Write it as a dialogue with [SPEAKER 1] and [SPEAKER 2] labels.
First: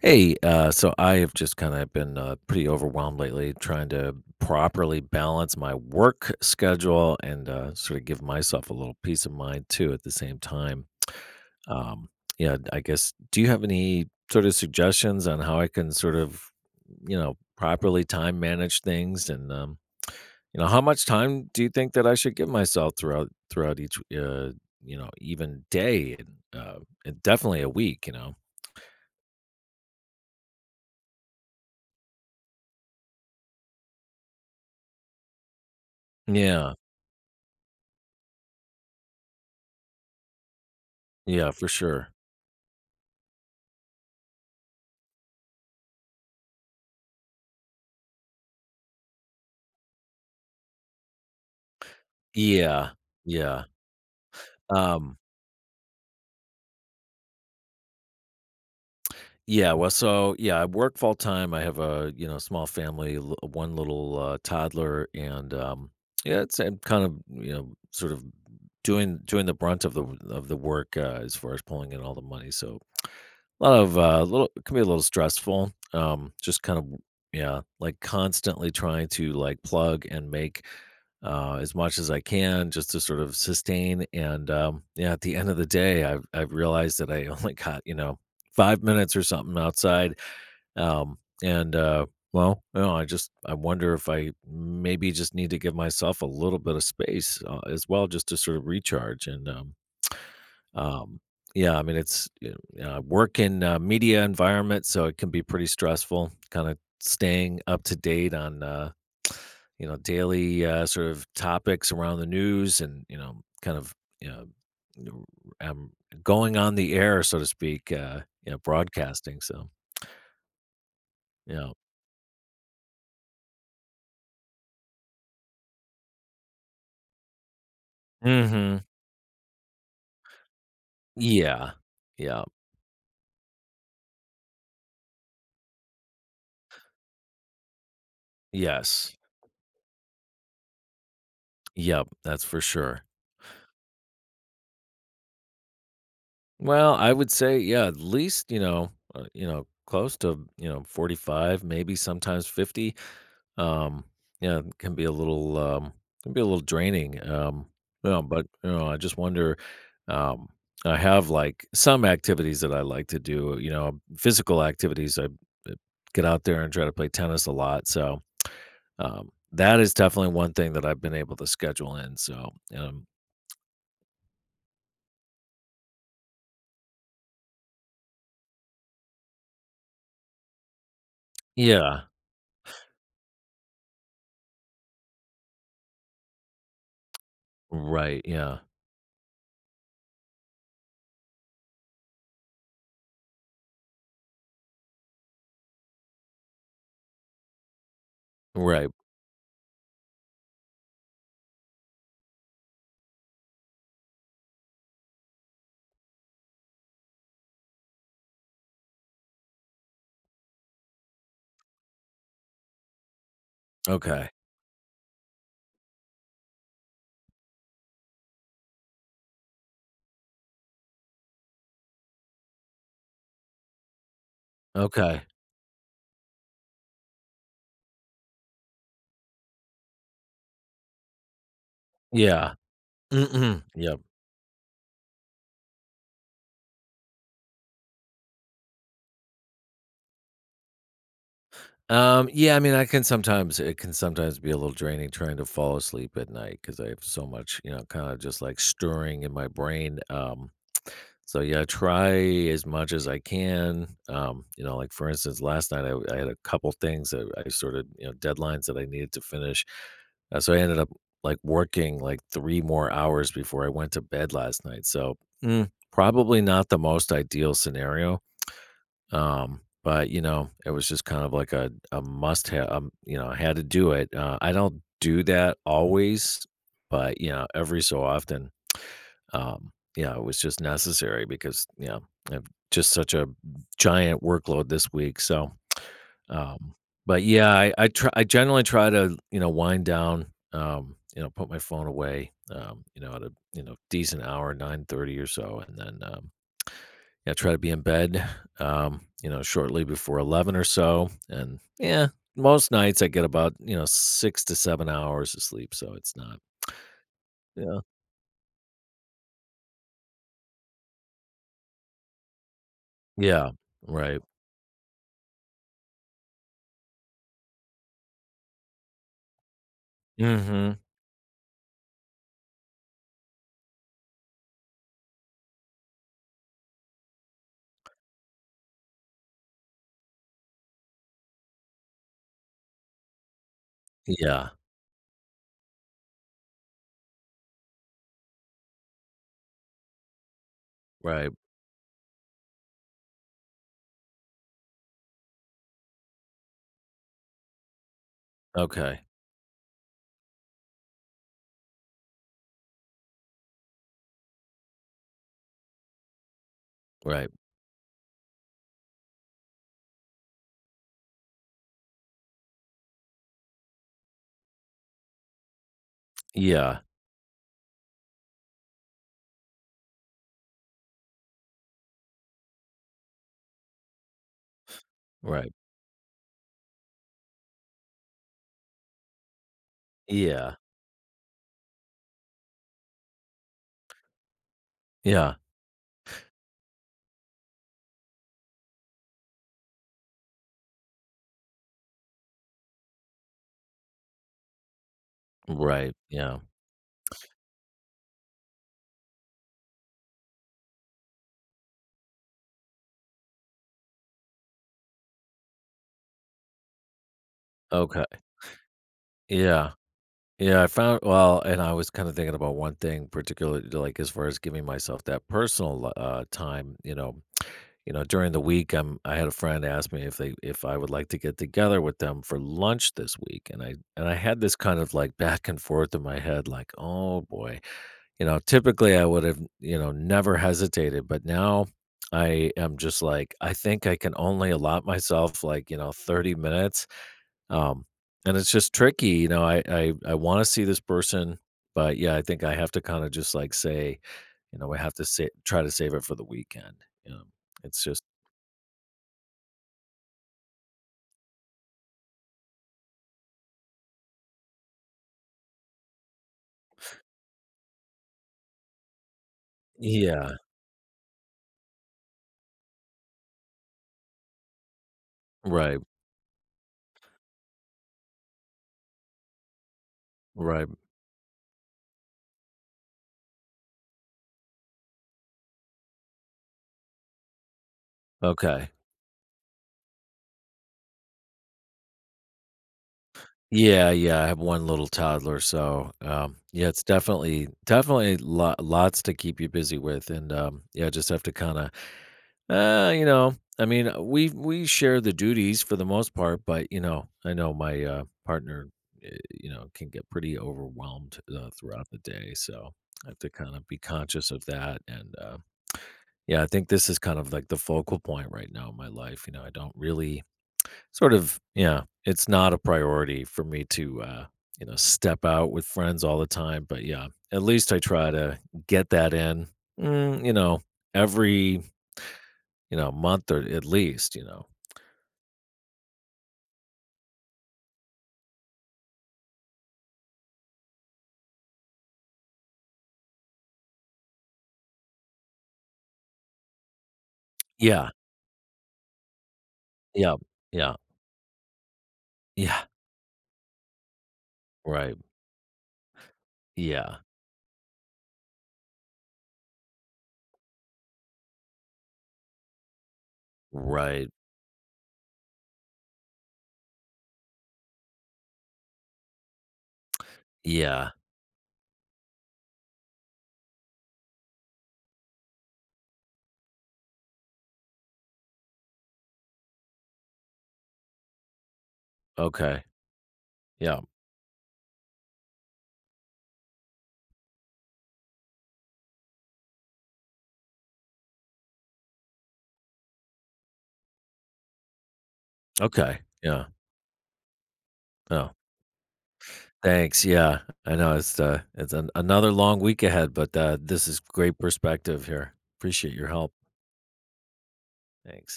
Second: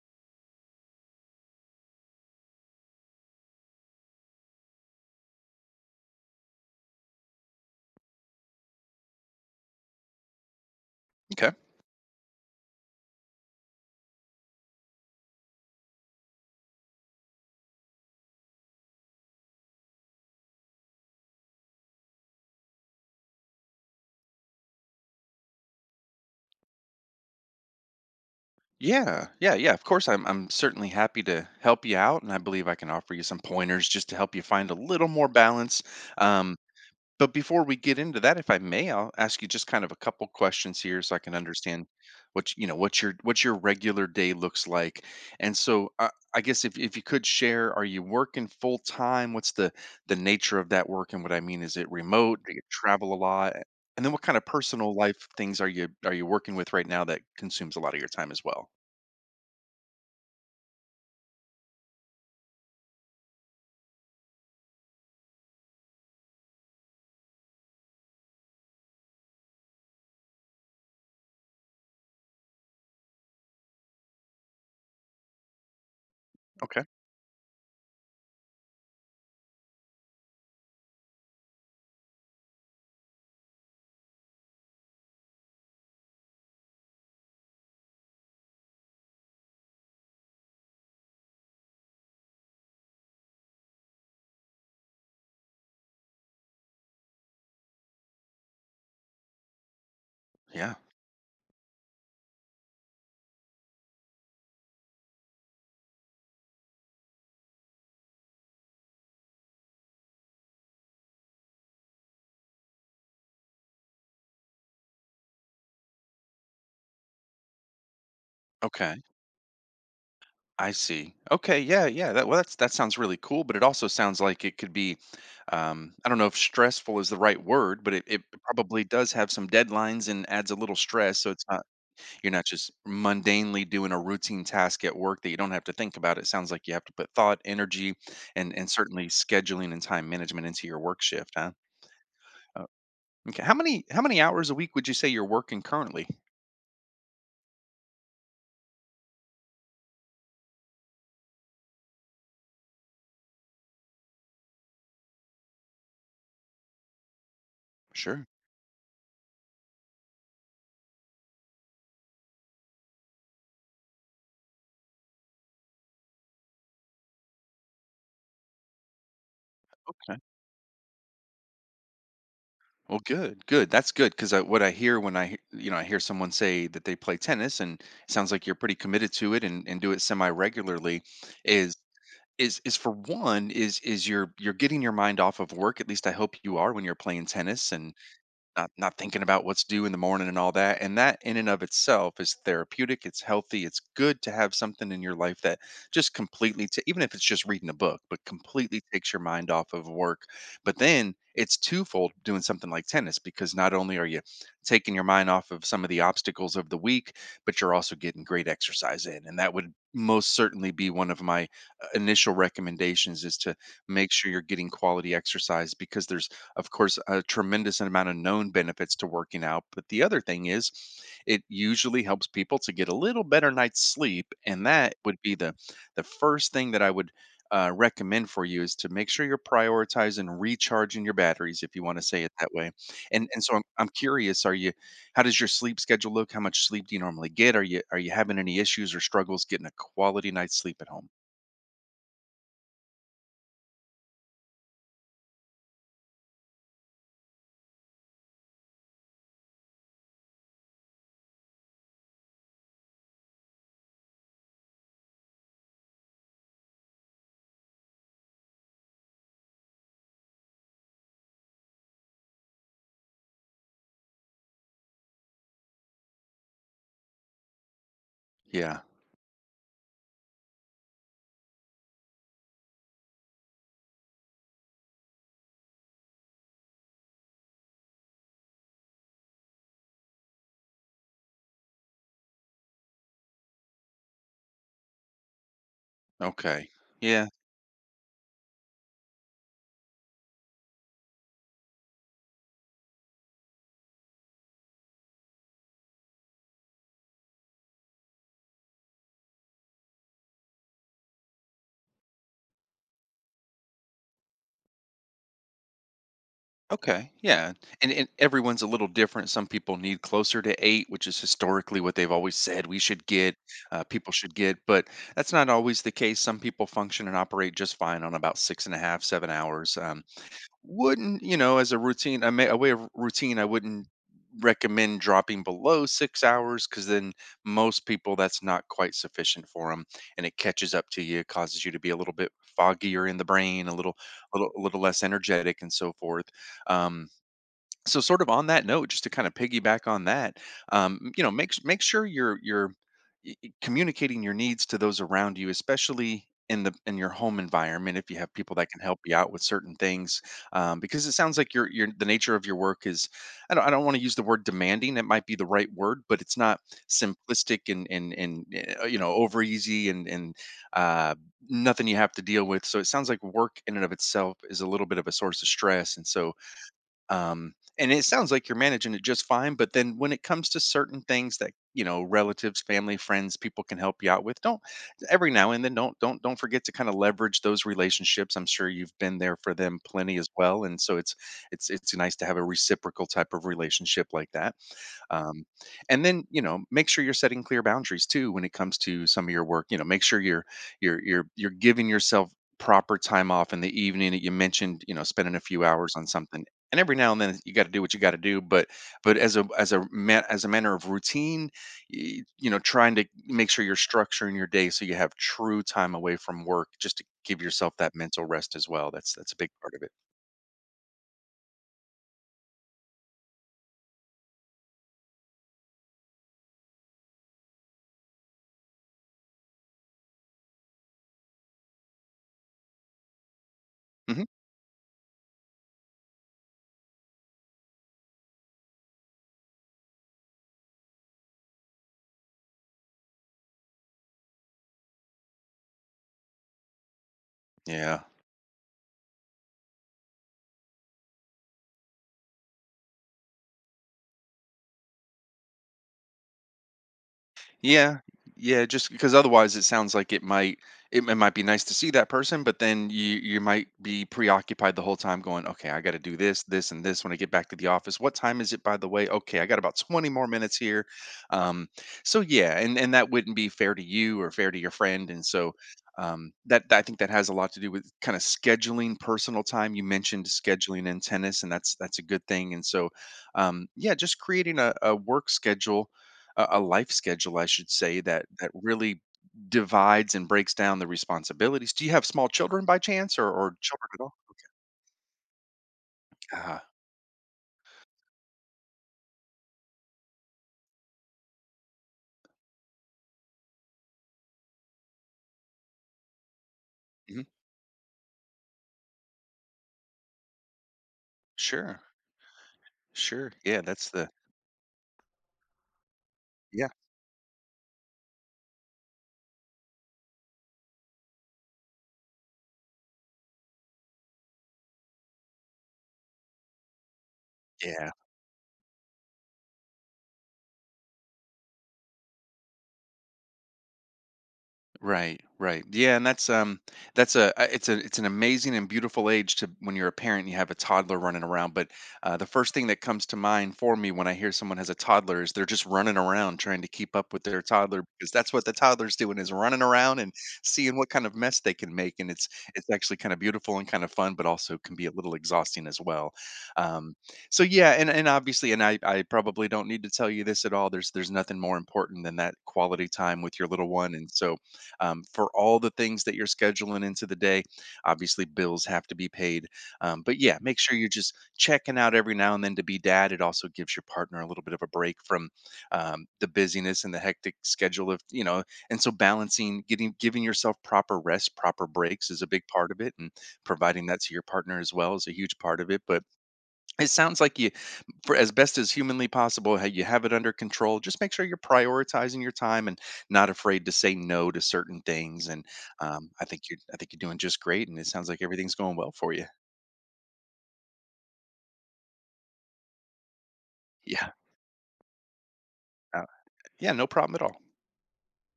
[SPEAKER 1] Hey, so I have just kind of been pretty overwhelmed lately trying to properly balance my work schedule and sort of give myself a little peace of mind too at the same time.
[SPEAKER 2] Okay.
[SPEAKER 1] Um, yeah, I guess, do you have any sort of suggestions on how I can sort of, properly time manage things and, how much time do you think that I should give myself throughout each, even day, and, and definitely a week, you know?
[SPEAKER 2] Yeah. Yeah. Yeah. Of course, I'm certainly happy to help you out, and I believe I can offer you some pointers just to help you find a little more balance. Um,
[SPEAKER 1] Yeah,
[SPEAKER 2] But before we get into that, if I may, I'll ask you just kind of a couple questions here so I can
[SPEAKER 1] yeah, for
[SPEAKER 2] understand
[SPEAKER 1] sure.
[SPEAKER 2] what you know what your regular day looks like. And so I guess if you could share, are you working full time? What's the nature of that work? And what I mean is, it remote? Do you
[SPEAKER 1] Yeah,
[SPEAKER 2] travel a lot?
[SPEAKER 1] yeah,
[SPEAKER 2] And then what kind of personal
[SPEAKER 1] um,
[SPEAKER 2] life things are you working with right now that consumes a lot of your time as well?
[SPEAKER 1] yeah, well, so, yeah, I work full time. I have a, you know, small family, l one little, toddler, and, yeah, it's, I'm kind of, you know, sort of doing the brunt of the work, as far as pulling in all the money. So, a lot of, little it can be a little stressful, just kind
[SPEAKER 2] Okay.
[SPEAKER 1] of, yeah, like, constantly trying to, like, plug and make, as much as I can just to sort of sustain. And, yeah, at the end of the day, I've realized that I only got, you know, 5 minutes or something outside. And, well, you know, I wonder if I maybe just need to give myself a little bit of space, as well, just to sort of recharge. And,
[SPEAKER 2] Yeah.
[SPEAKER 1] um, yeah, I mean, it's, work in media environment, so it can be pretty stressful. Kind of staying up to date on, daily, sort of topics around the news, and, kind of, you know, n- um, going on the air, so to speak. Uh, you know,
[SPEAKER 2] Okay.
[SPEAKER 1] broadcasting. So,
[SPEAKER 2] I see. Okay,
[SPEAKER 1] yeah.
[SPEAKER 2] yeah, yeah. That, well, that's that sounds really cool, but it also sounds like it could be, I don't know if stressful is the right word, but it
[SPEAKER 1] Mm-hmm.
[SPEAKER 2] probably does have some deadlines and adds a little stress. So it's not,
[SPEAKER 1] Yeah.
[SPEAKER 2] you're
[SPEAKER 1] Yeah.
[SPEAKER 2] not just mundanely doing a routine task at work that you don't have to think about. It sounds like you have to put thought, energy, and certainly
[SPEAKER 1] Yes.
[SPEAKER 2] scheduling and time management into your work shift, huh?
[SPEAKER 1] Yep. That's for
[SPEAKER 2] Uh,
[SPEAKER 1] sure.
[SPEAKER 2] okay. How many hours a week would you say you're working currently?
[SPEAKER 1] Well, I would say, yeah, at least, you know, close to, you know, 45, maybe sometimes 50. Um, yeah, it can be a little draining. You know,
[SPEAKER 2] Sure.
[SPEAKER 1] but, you know, I just wonder. um, I have, like, some activities that I like to do, you know, physical activities. I get out there and try to play tennis a lot. So, that is definitely one thing that I've been able to schedule in. So,
[SPEAKER 2] Well,
[SPEAKER 1] um,
[SPEAKER 2] good, good. That's good because I, what I hear when I, you know, I hear someone say that they play tennis, and it sounds like you're pretty committed to it and do it semi regularly, is
[SPEAKER 1] yeah,
[SPEAKER 2] is for one is you're getting your mind off of work. At least I hope you are when you're playing tennis, and
[SPEAKER 1] right. Yeah,
[SPEAKER 2] not thinking about what's due in the morning, and all that, and that in and of itself is therapeutic. It's healthy. It's good to have something in your life that just completely even if it's just reading a book, but completely
[SPEAKER 1] right.
[SPEAKER 2] takes your mind off of work. But then it's twofold doing something like tennis, because not only are you taking your mind off of some of the obstacles of the week, but you're also getting great exercise in, and that would most certainly be one of my initial recommendations, is to make
[SPEAKER 1] Okay.
[SPEAKER 2] sure you're getting quality exercise, because there's, of course, a tremendous amount of known benefits to working out. But the other thing is, it usually helps people to get a little better night's sleep, and that would
[SPEAKER 1] Okay.
[SPEAKER 2] be the first thing that I would recommend for you, is to make sure you're prioritizing recharging your batteries, if you want to say it that
[SPEAKER 1] Yeah.
[SPEAKER 2] way. And so
[SPEAKER 1] Mhm.
[SPEAKER 2] I'm
[SPEAKER 1] Yep.
[SPEAKER 2] curious, are you? How does your sleep schedule look? How much sleep do you normally get? Are you having any issues or struggles getting a quality night's sleep at home?
[SPEAKER 1] Yeah, I mean, I can sometimes it can sometimes be a little draining trying to fall asleep at night because I have so much, you know, kinda just, like, stirring in my brain. So, yeah, I try as much as I can. You know, like, for instance, last night, I had a couple things that I sorta, you know, deadlines that I needed to finish. So I ended up, like, working, like, 3 more hours before I went to bed last night, so, probably not the most ideal scenario.
[SPEAKER 2] Yeah.
[SPEAKER 1] But, you know, it was just kind of like a must have, You know, I had to do it. I don't do that always, but, you know, every so often, yeah, it was just necessary because, you know, I've just such a giant workload this week. So,
[SPEAKER 2] Okay.
[SPEAKER 1] um, but
[SPEAKER 2] Yeah.
[SPEAKER 1] yeah, I generally try to, you know, wind down, you know, put my phone away, you know, at a, you know, decent hour, 9:30 or so. And then, yeah, try to be in bed, you know, shortly before 11 or so. And yeah, most nights I get about, you know, 6 to 7 hours of sleep, so it's not.
[SPEAKER 2] Okay, yeah,
[SPEAKER 1] Yeah.
[SPEAKER 2] and everyone's a little different. Some people need closer to eight, which is historically what they've always said we should get,
[SPEAKER 1] Yeah,
[SPEAKER 2] people
[SPEAKER 1] right.
[SPEAKER 2] should get, but that's not always the case. Some people function and operate just fine on about 6.5, 7 hours.
[SPEAKER 1] Mhm.
[SPEAKER 2] Wouldn't you know, as a routine, I may, a way of routine, I wouldn't recommend dropping below 6 hours, because then most people, that's not quite sufficient for them, and it catches up to you, causes you to be a little bit foggier in the brain, a little
[SPEAKER 1] Yeah,
[SPEAKER 2] a little less energetic and so forth. Um, so, sort of on that note, just to kinda piggyback on that, you know,
[SPEAKER 1] right.
[SPEAKER 2] make sure your communicating your needs to those around you, especially in the in your home environment, if you have people that can help
[SPEAKER 1] Okay,
[SPEAKER 2] you out with certain things, because it sounds like your the nature of your work is, I don't want to use the word demanding, it might be the right word, but it's not
[SPEAKER 1] right.
[SPEAKER 2] simplistic, and you know, over easy, and uh, nothing you have to deal with, so it sounds like work in and of itself is a little bit of a source of stress, and so,
[SPEAKER 1] Yeah,
[SPEAKER 2] and it sounds like you're managing it just fine, but then when it comes to certain things that, you know, relatives, family, friends, people can help you out with, don't, every
[SPEAKER 1] right.
[SPEAKER 2] now and then, don't forget to kind of leverage those relationships. I'm sure you've been there for them plenty as
[SPEAKER 1] Yeah,
[SPEAKER 2] well, and so it's, it's nice to have a reciprocal type of relationship like that.
[SPEAKER 1] yeah,
[SPEAKER 2] Um, and then, you know, make sure you're setting clear boundaries too when it comes to some of your work. You know, make sure you're you're giving yourself proper time off in the evening. You mentioned, you know, spending a few
[SPEAKER 1] right,
[SPEAKER 2] hours on
[SPEAKER 1] yeah.
[SPEAKER 2] something, and every now and then you got to do what you got to do, but as a, as a man as a manner of routine, you know, trying to make sure you're structuring your day so you have true time away from work, just to give yourself that
[SPEAKER 1] Okay,
[SPEAKER 2] mental rest as well. That's a big
[SPEAKER 1] yeah.
[SPEAKER 2] part of it.
[SPEAKER 1] Yeah, I found, well, and I was kinda thinking about one thing particularly, like, as far as giving myself that personal, time, you know, during the week, I had a friend ask me if I would like to get together with them for lunch this week, and I
[SPEAKER 2] Hmm.
[SPEAKER 1] had this kind of, like, back and forth in my head, like, "Oh boy." You know, typically, I would have, you know, never hesitated, but now I am just, like, I think I can only allot myself, like, you know, 30 minutes. um,
[SPEAKER 2] Yeah.
[SPEAKER 1] and it's just tricky, you know, I wanna see this person, but, yeah, I think I have to kinda just, like, say, you know, we have to say try to save it for the weekend, you know? It's
[SPEAKER 2] Yeah,
[SPEAKER 1] just.
[SPEAKER 2] yeah, just because otherwise it sounds like it might, it might be nice to see that person, but then you might be preoccupied the whole time going, okay, I got to do this, this, and this when I get back to the office. What time is it, by the way? Okay, I got about 20 more
[SPEAKER 1] Yeah.
[SPEAKER 2] minutes here. Um, so yeah, and that wouldn't be fair to you or fair to your friend, and so.
[SPEAKER 1] Right.
[SPEAKER 2] That, I think that has a lot to do with kind of scheduling personal time. You mentioned
[SPEAKER 1] Right.
[SPEAKER 2] scheduling in tennis, and that's a good thing. And so, yeah, just creating a work schedule, a life schedule, I should say, that that
[SPEAKER 1] Okay.
[SPEAKER 2] really divides and breaks down the responsibilities. Do you have small children, by chance, or children
[SPEAKER 1] Yeah,
[SPEAKER 2] at all?
[SPEAKER 1] yeah, I have 1 little toddler, so, yeah,
[SPEAKER 2] Ah,
[SPEAKER 1] it's definitely lots to keep you busy with, and, yeah, just have to kinda. You know, I mean, we share the duties for the most part, but, you know,
[SPEAKER 2] mhm.
[SPEAKER 1] I know my, partner, uh, you know, can get pretty overwhelmed
[SPEAKER 2] Sure,
[SPEAKER 1] throughout the day, so I have to
[SPEAKER 2] sure.
[SPEAKER 1] kind
[SPEAKER 2] Yeah,
[SPEAKER 1] of be
[SPEAKER 2] that's the,
[SPEAKER 1] conscious of that. And, yeah, I think
[SPEAKER 2] yeah,
[SPEAKER 1] this is kind of like the focal point right now in my life. You know, I don't really sort of, yeah, it's not a priority for me to, you know, step out with friends all the time, but yeah, at least I
[SPEAKER 2] yeah.
[SPEAKER 1] try to get that in. Mm, you know, every, month. Or at least, you know.
[SPEAKER 2] Right, right. Yeah, and that's, um, that's a, it's a, it's an amazing and beautiful age to when you're a parent and you have a toddler running around, but, the first thing that comes to mind for me when I hear someone has a toddler is they're just running around trying to keep up with their toddler,
[SPEAKER 1] Yeah,
[SPEAKER 2] because that's what the toddler's doing, is running around and
[SPEAKER 1] yeah, yeah,
[SPEAKER 2] seeing what kind of mess they can make, and it's
[SPEAKER 1] yeah,
[SPEAKER 2] it's actually kind of beautiful and kind of fun, but also can be a
[SPEAKER 1] right,
[SPEAKER 2] little exhausting as well. Um
[SPEAKER 1] yeah,
[SPEAKER 2] so yeah, and obviously, and I probably don't need to tell you this at all. There's nothing more important than that quality time with your little one,
[SPEAKER 1] right,
[SPEAKER 2] and so, for all the things that you're scheduling into the day. Obviously, bills have to be paid. But yeah, make sure you're
[SPEAKER 1] yeah,
[SPEAKER 2] just checking out every now and then to be dad. It also gives your partner a little bit of a break from, the busyness and the hectic schedule of, you know, and so balancing, getting, giving yourself proper rest, proper breaks is a big
[SPEAKER 1] okay,
[SPEAKER 2] part of it. And
[SPEAKER 1] yeah,
[SPEAKER 2] providing that to your partner as well is a huge part of it. But it sounds like you, for as best as humanly possible, how you have it under control. Just make sure you're prioritizing your time, and not afraid to say no to certain things. And
[SPEAKER 1] okay,
[SPEAKER 2] I think
[SPEAKER 1] yeah.
[SPEAKER 2] you're, I think you're doing just great. And it sounds like
[SPEAKER 1] Oh,
[SPEAKER 2] everything's going well for you.
[SPEAKER 1] thanks, yeah. I know it's another long week ahead, but, this is
[SPEAKER 2] Yeah,
[SPEAKER 1] great perspective here. Appreciate
[SPEAKER 2] uh,
[SPEAKER 1] your help.
[SPEAKER 2] yeah, no problem at all.
[SPEAKER 1] Thanks.